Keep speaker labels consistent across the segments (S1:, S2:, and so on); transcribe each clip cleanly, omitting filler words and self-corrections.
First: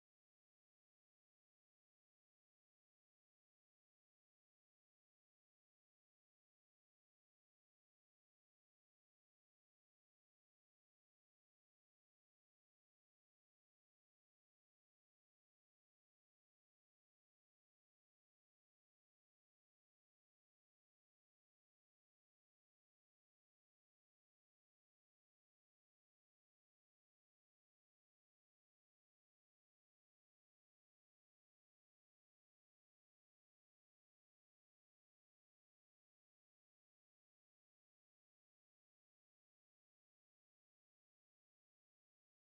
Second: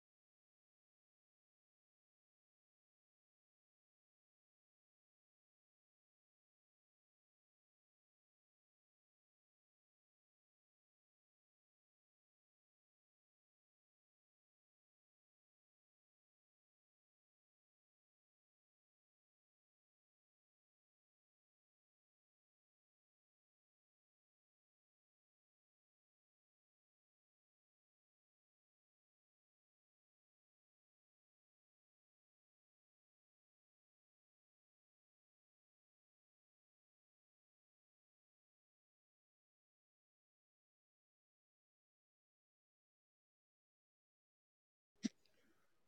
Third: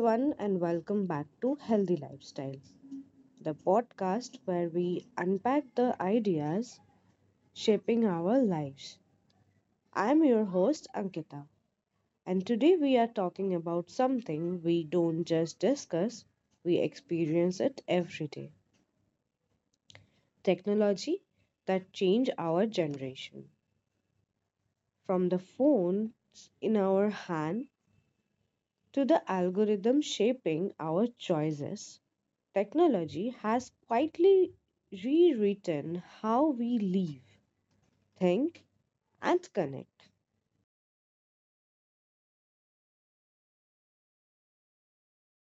S1: everyone, and welcome back to Healthy Lifestyle, the podcast where we unpack the ideas shaping our lives. I'm your host, Ankita, and today we are talking about something we don't just discuss, we experience it every day technology that change our generation. From the phones in our hand to the algorithm shaping our choices. Technology has quietly rewritten how we live, think, and connect.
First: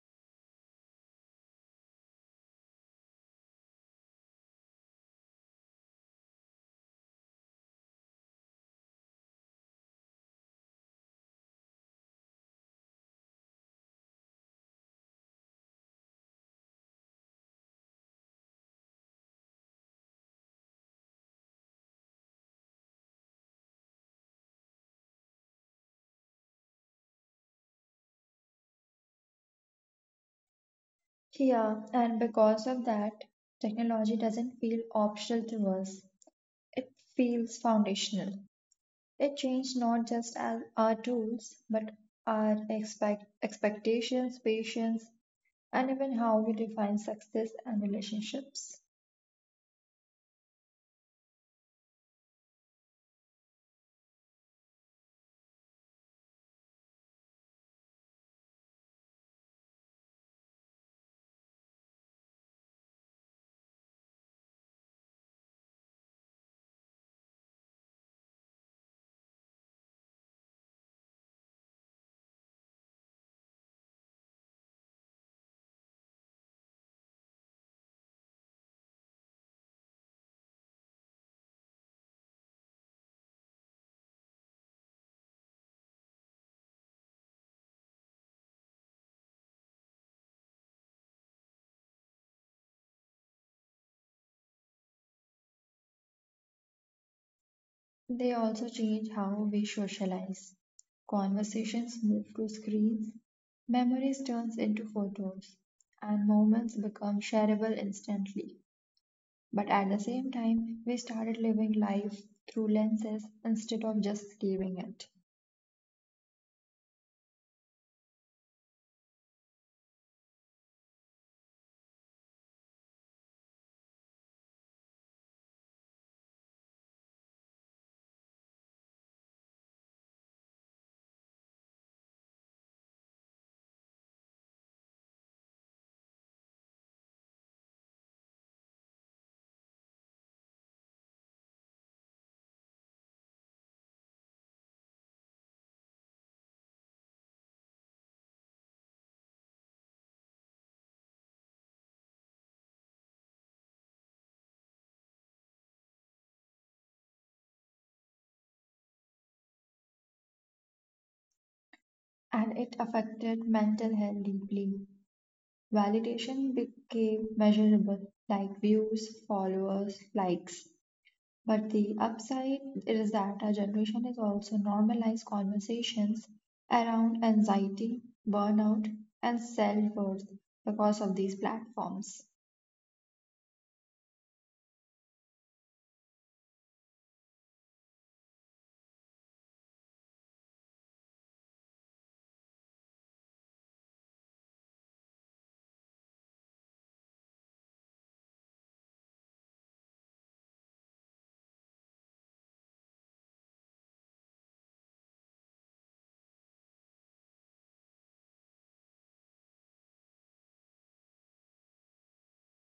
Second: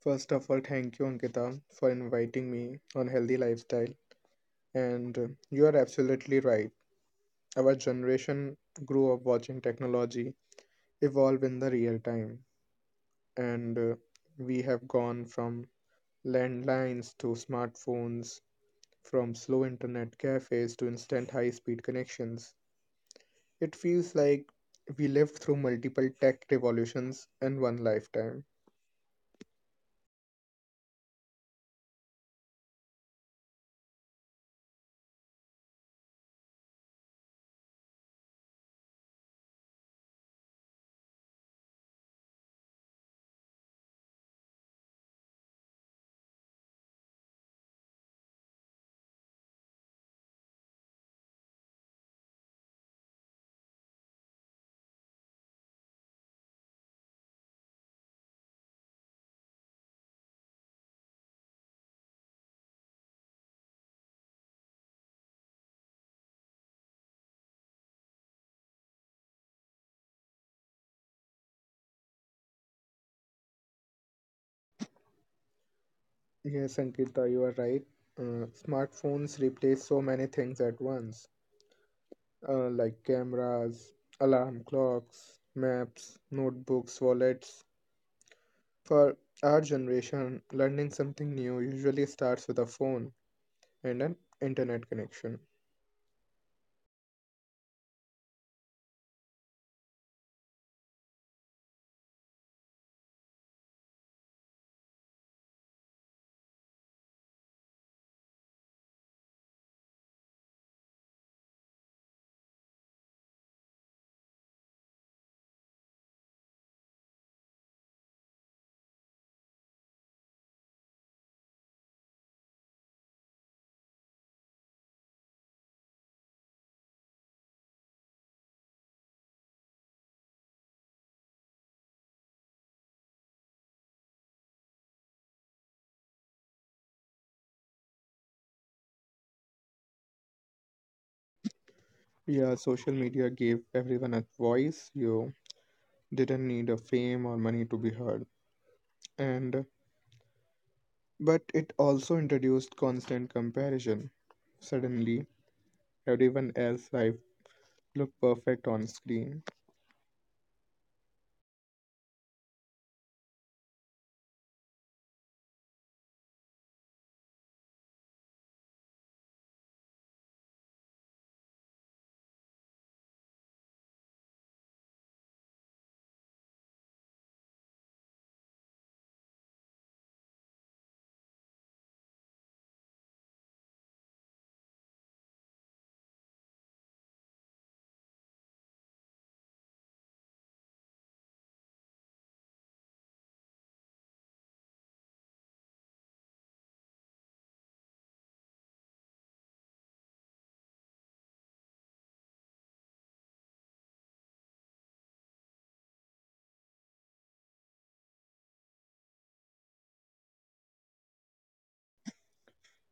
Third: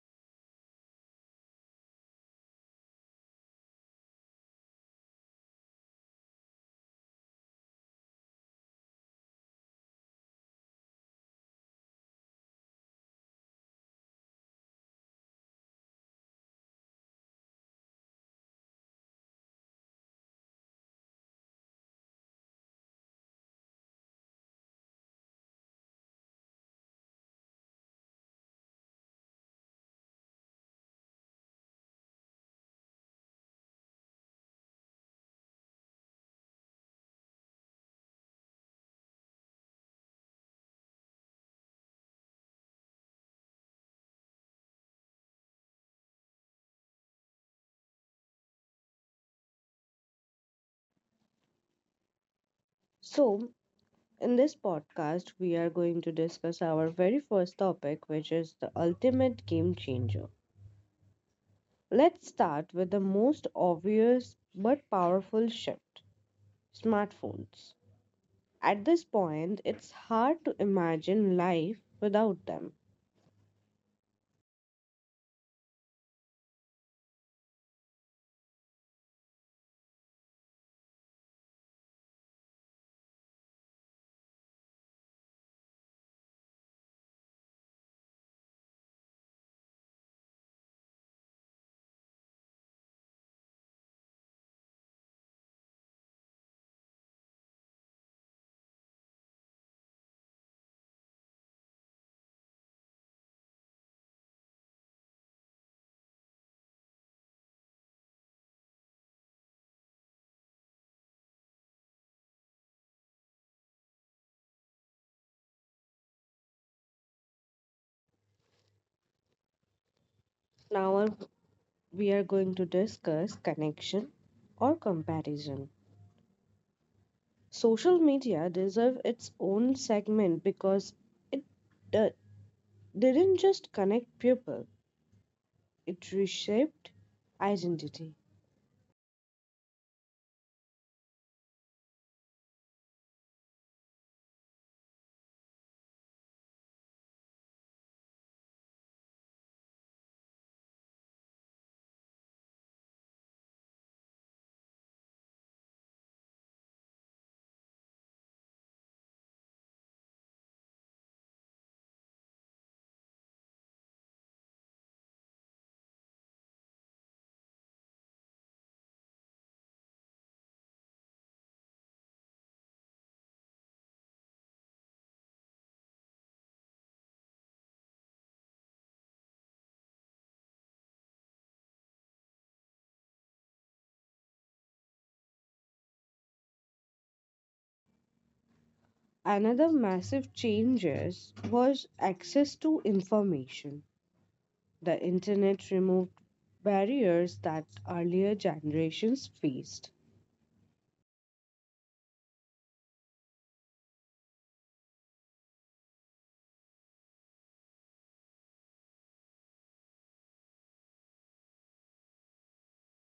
S2: First of all, thank you, Ankita, for inviting me on Healthy Lifestyle. And You are absolutely right. Our generation grew up watching technology evolve in the real time. And We have gone from landlines to smartphones, from slow internet cafes to instant high speed connections. It feels like we lived through multiple tech revolutions in one lifetime.
S3: Yeah, and because of that, technology doesn't feel optional to us. It feels foundational. It changed not just as our tools, but our expectations, patience, and even how we define success and relationships.
S1: So, in this podcast, we are going to discuss our very first topic, which is the ultimate game changer. Let's start with the most obvious but powerful shift smartphones. At this point, it's hard to imagine life without them.
S2: Yes, Ankita, you are right. Smartphones replace so many things at once, like cameras, alarm clocks, maps, notebooks, wallets. For our generation, learning something new usually starts with a phone and an internet connection.
S3: They also change how we socialize. Conversations move to screens, memories turns into photos, and moments become shareable instantly. But at the same time, we started living life through lenses instead of just escaping it.
S1: Now, we are going to discuss connection or comparison. Social media deserve its own segment because it d- didn't just connect people, it reshaped identity.
S2: Yeah, social media gave everyone a voice. You didn't need a fame or money to be heard. And but it also introduced constant comparison. Suddenly, everyone else's life look perfect on screen.
S3: And it affected mental health deeply. Validation became measurable, like views, followers, likes. But the upside is that our generation has also normalized conversations around anxiety, burnout, and self worth because of these platforms.
S1: Another massive changes was access to information. The internet removed barriers that earlier generations faced.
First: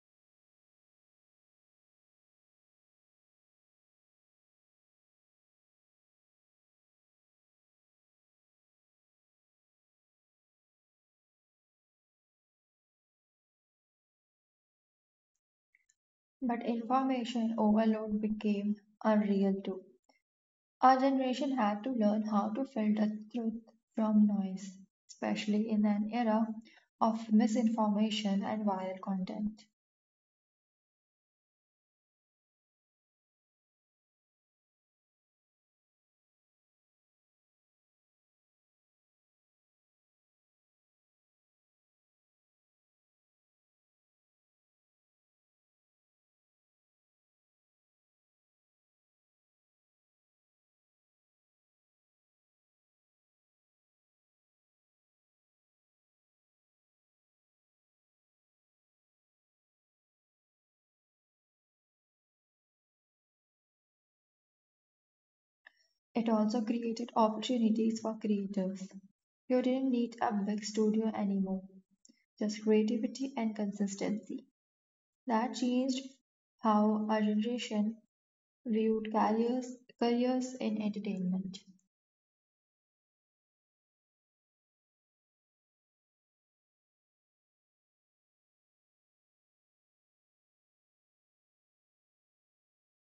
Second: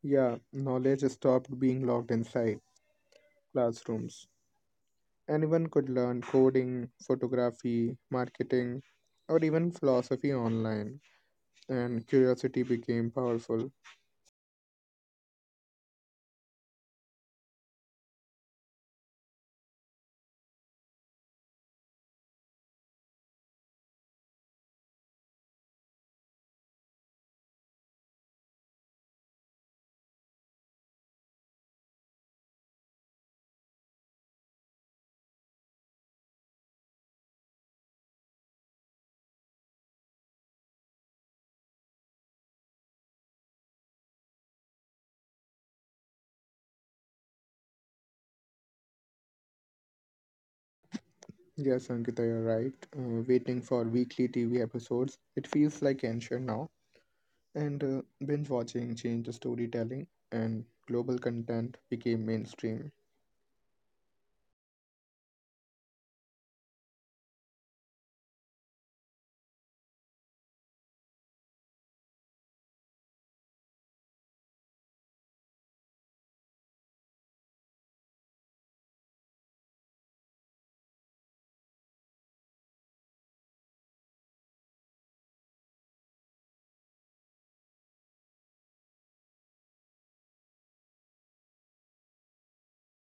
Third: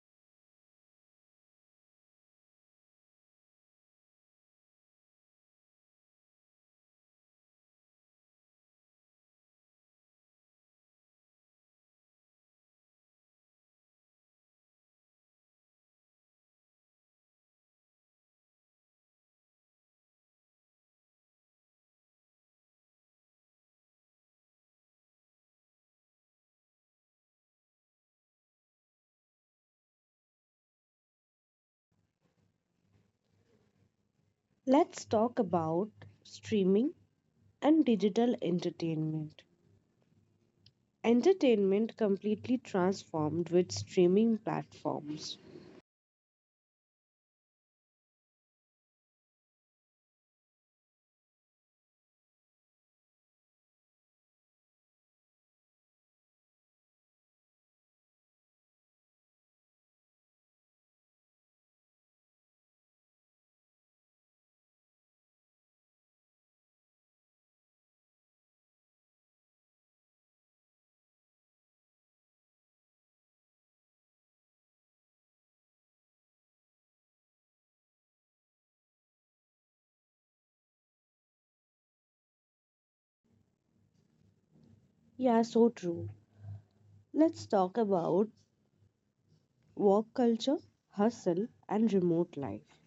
S2: Yeah, knowledge stopped being locked inside classrooms. Anyone could learn coding, photography, marketing, or even philosophy online, and curiosity became powerful.
S3: But information overload became unreal too. Our generation had to learn how to filter truth from noise, especially in an era of misinformation and viral content.
S1: Let's talk about streaming and digital entertainment. Entertainment completely transformed with streaming platforms.
S2: Yes, Ankita, you're right. Waiting for weekly TV episodes, it feels like ancient now. And Binge watching changed the storytelling, and global content became mainstream.
S3: It also created opportunities for creators. You didn't need a big studio anymore, just creativity and consistency. That changed how our generation viewed careers, careers in entertainment.
S1: Yeah, so true. Let's talk about work culture, hustle, and remote life.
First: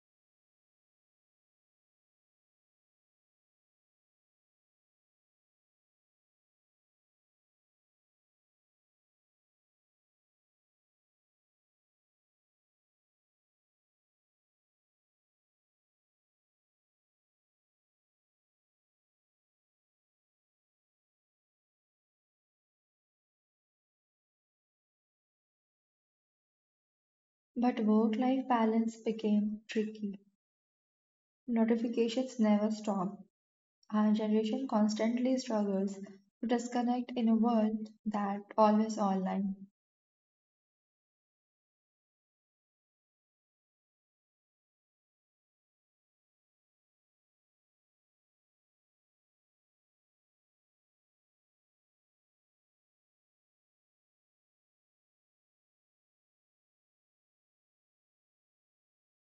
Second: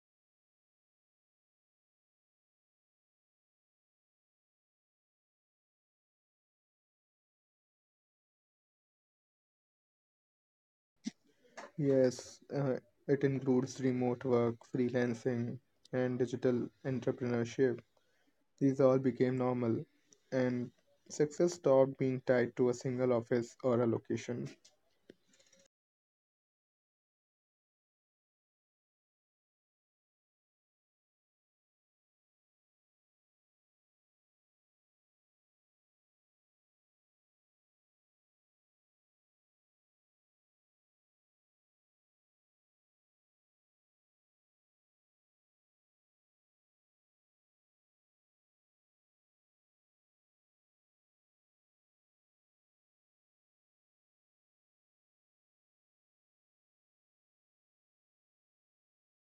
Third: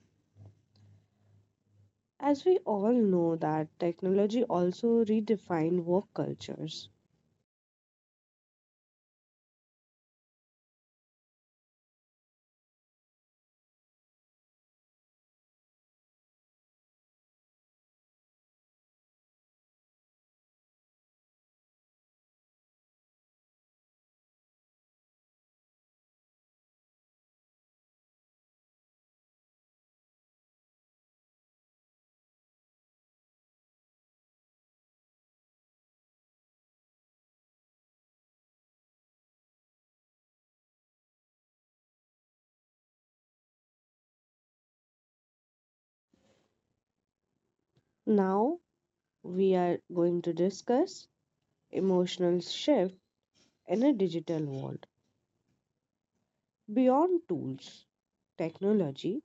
S1: As we all know that technology also redefined work cultures.
S2: Yes, uh, it includes remote work, freelancing, and digital entrepreneurship. These all became normal, and success stopped being tied to a single office or a location.
S3: But work life balance became tricky. Notifications never stopped. Our generation constantly struggles to disconnect in a world that always online.
S1: Now we are going to discuss emotional shift in a digital world. Beyond tools, technology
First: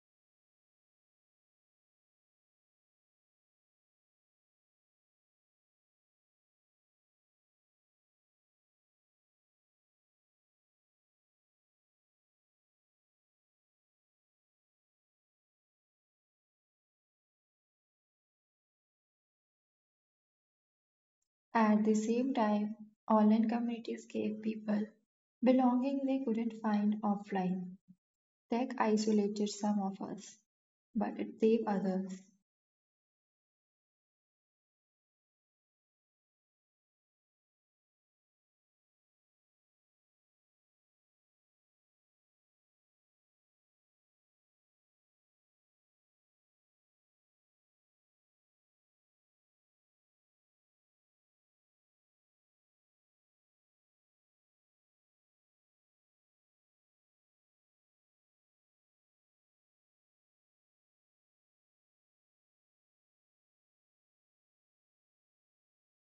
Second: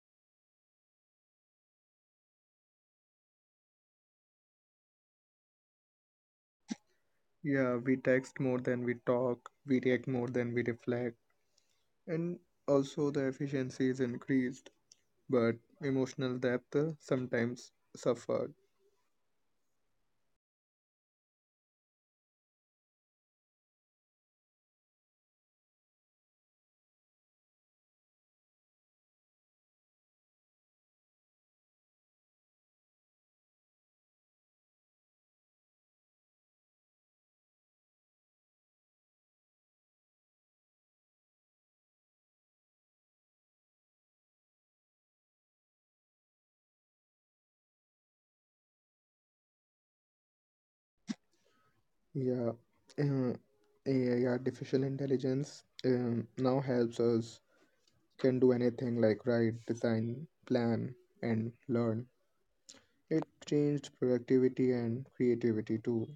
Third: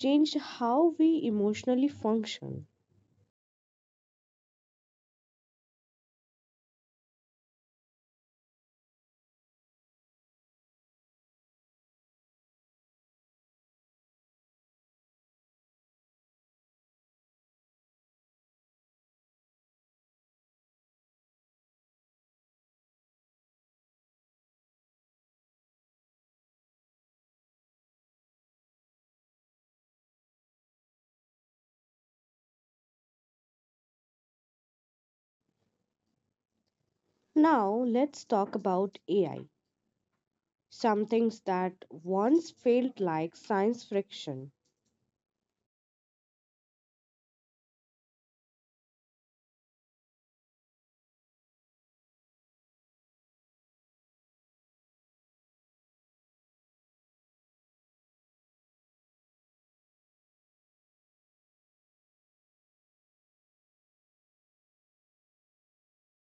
S1: changed how we emotionally function.
S2: Yeah, we text more than we talk, we react more than we reflect, and also the efficiency is increased, but emotional depth sometimes suffered.
S3: At the same time, online communities gave people belonging they couldn't find offline. Tech isolated some of us, but it saved others.
S1: Now let's talk about AI, some things that once felt like science fiction.
S2: Yeah, uh, AI artificial intelligence now helps us can do anything like write, design, plan, and learn. It changed productivity and creativity too.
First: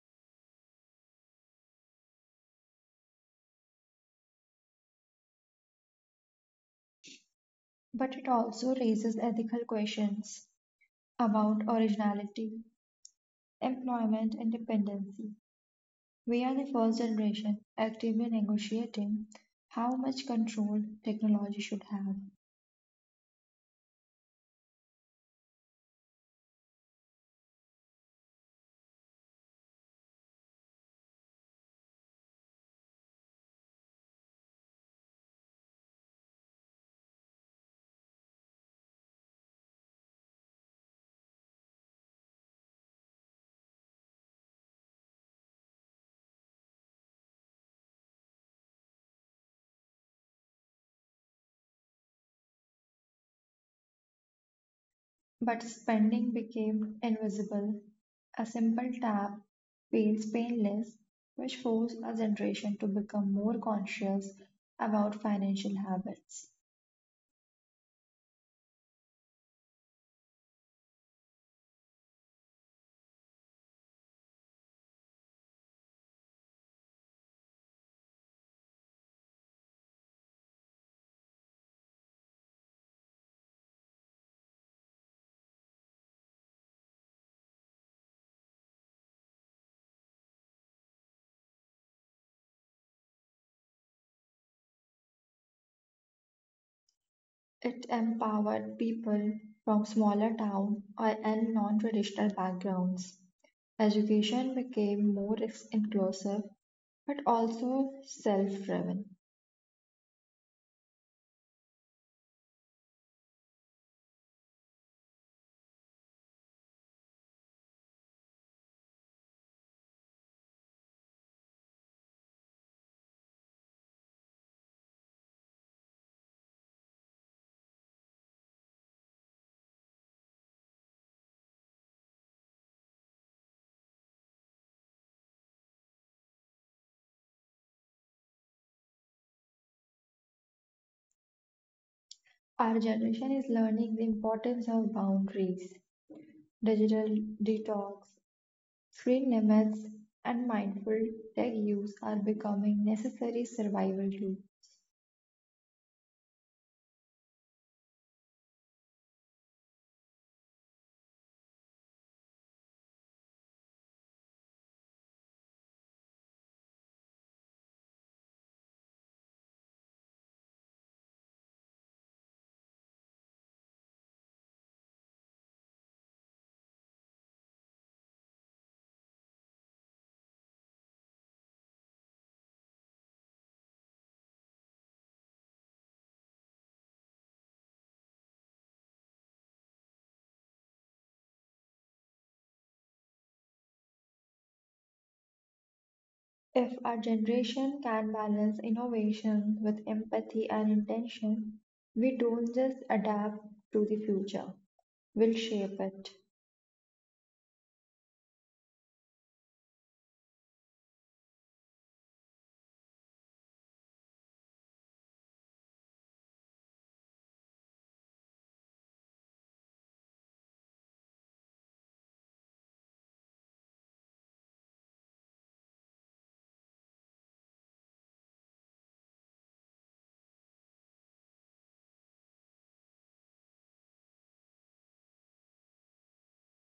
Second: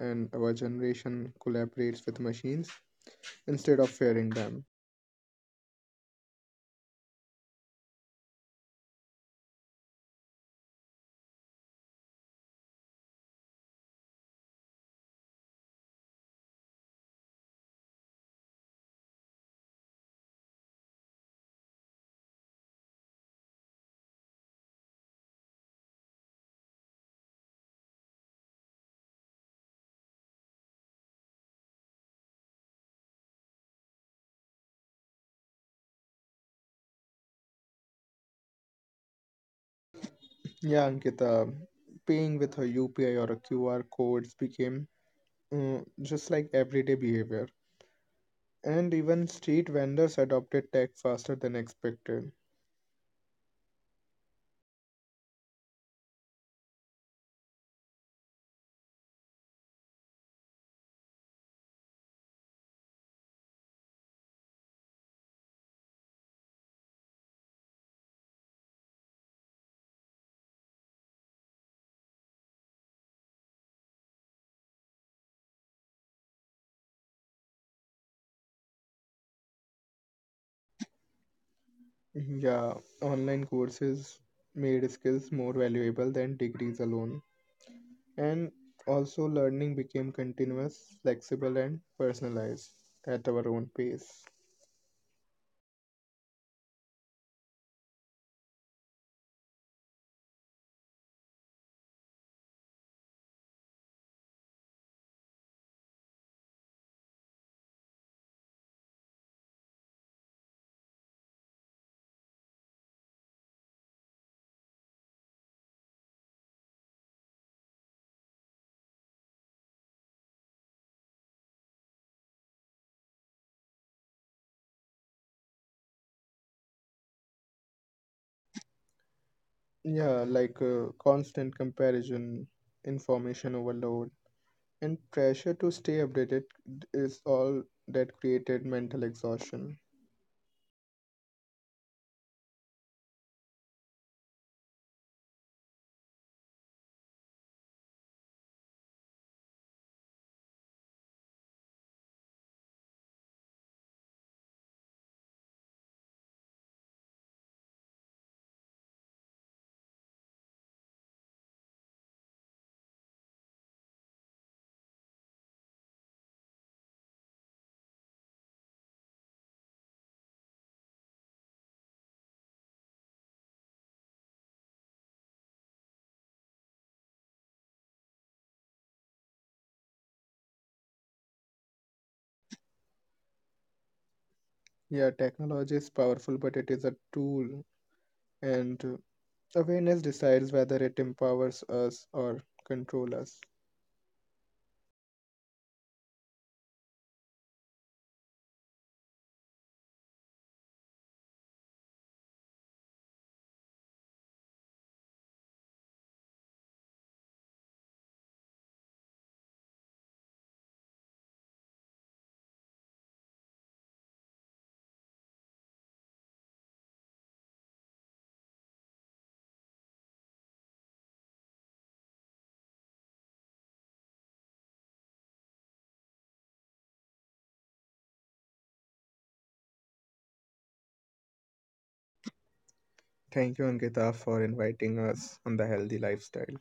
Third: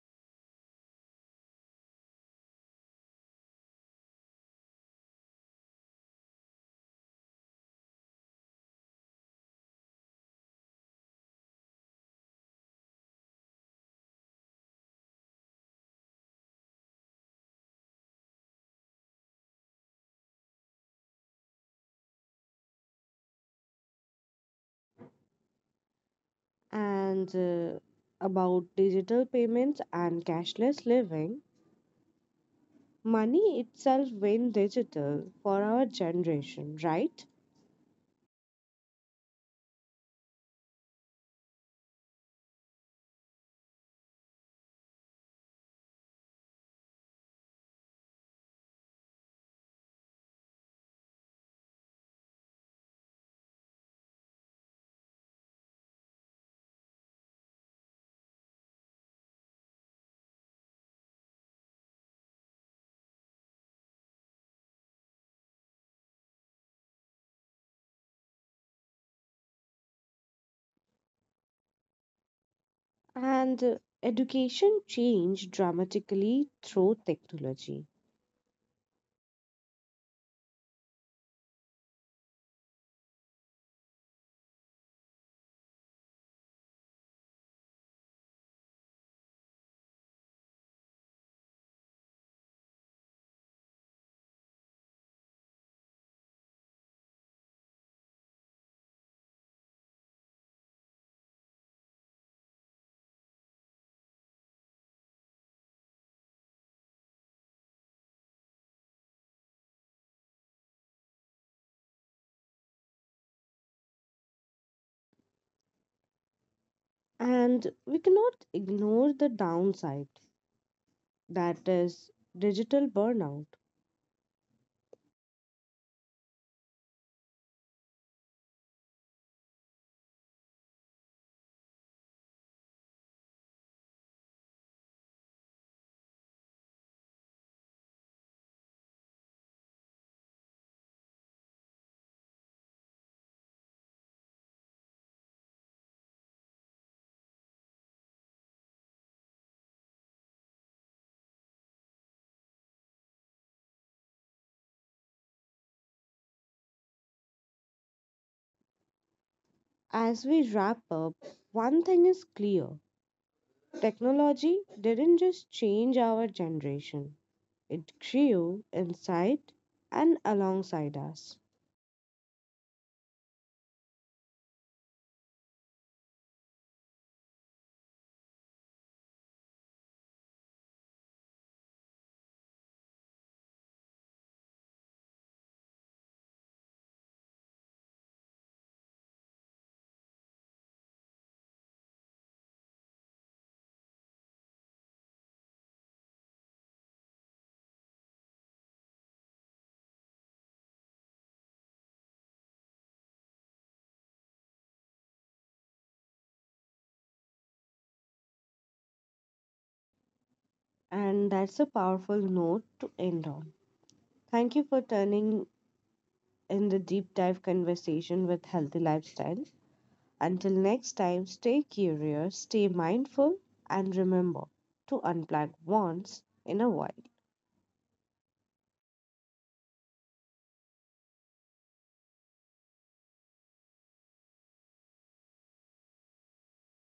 S2: And our generation collaborates with machines instead of fearing them.
S3: But it also raises ethical questions about originality, employment, and dependency. We are the first generation actively negotiating how much control technology should have.
S1: And about digital payments and cashless living, money itself went digital for our generation, right?
S2: Yeah, Ankita, paying with a UPI or a QR codes became just like everyday behavior. And even street vendors adopted tech faster than expected.
S3: But spending became invisible. A simple tap feels painless, which forced a generation to become more conscious about financial habits.
S1: And education changed dramatically through technology.
S2: Yeah, online courses made skills more valuable than degrees alone. And also, learning became continuous, flexible, and personalized at our own pace.
S3: It empowered people from smaller town or and non-traditional backgrounds. Education became more inclusive but also self-driven.
S1: And we cannot ignore the downside that is digital burnout.
S2: Yeah, like constant comparison, information overload, and pressure to stay updated is all that created mental exhaustion.
S3: Our generation is learning the importance of boundaries, digital detox, Tree limits and mindful tech use are becoming necessary survival tools.
S1: As we wrap up, one thing is clear technology didn't just change our generation, it grew inside and alongside us.
S2: Yeah, technology is powerful, but it is a tool, and awareness decides whether it empowers us or controls us.
S3: If our generation can balance innovation with empathy and intention, we don't just adapt to the future, we'll shape it.
S1: And that's a powerful note to end on. Thank you for turning in the deep dive conversation with Healthy Lifestyle. Until next time, stay curious, stay mindful, and remember to unplug once in a while.
S2: Thank you, Ankita, for inviting us on the healthy lifestyle.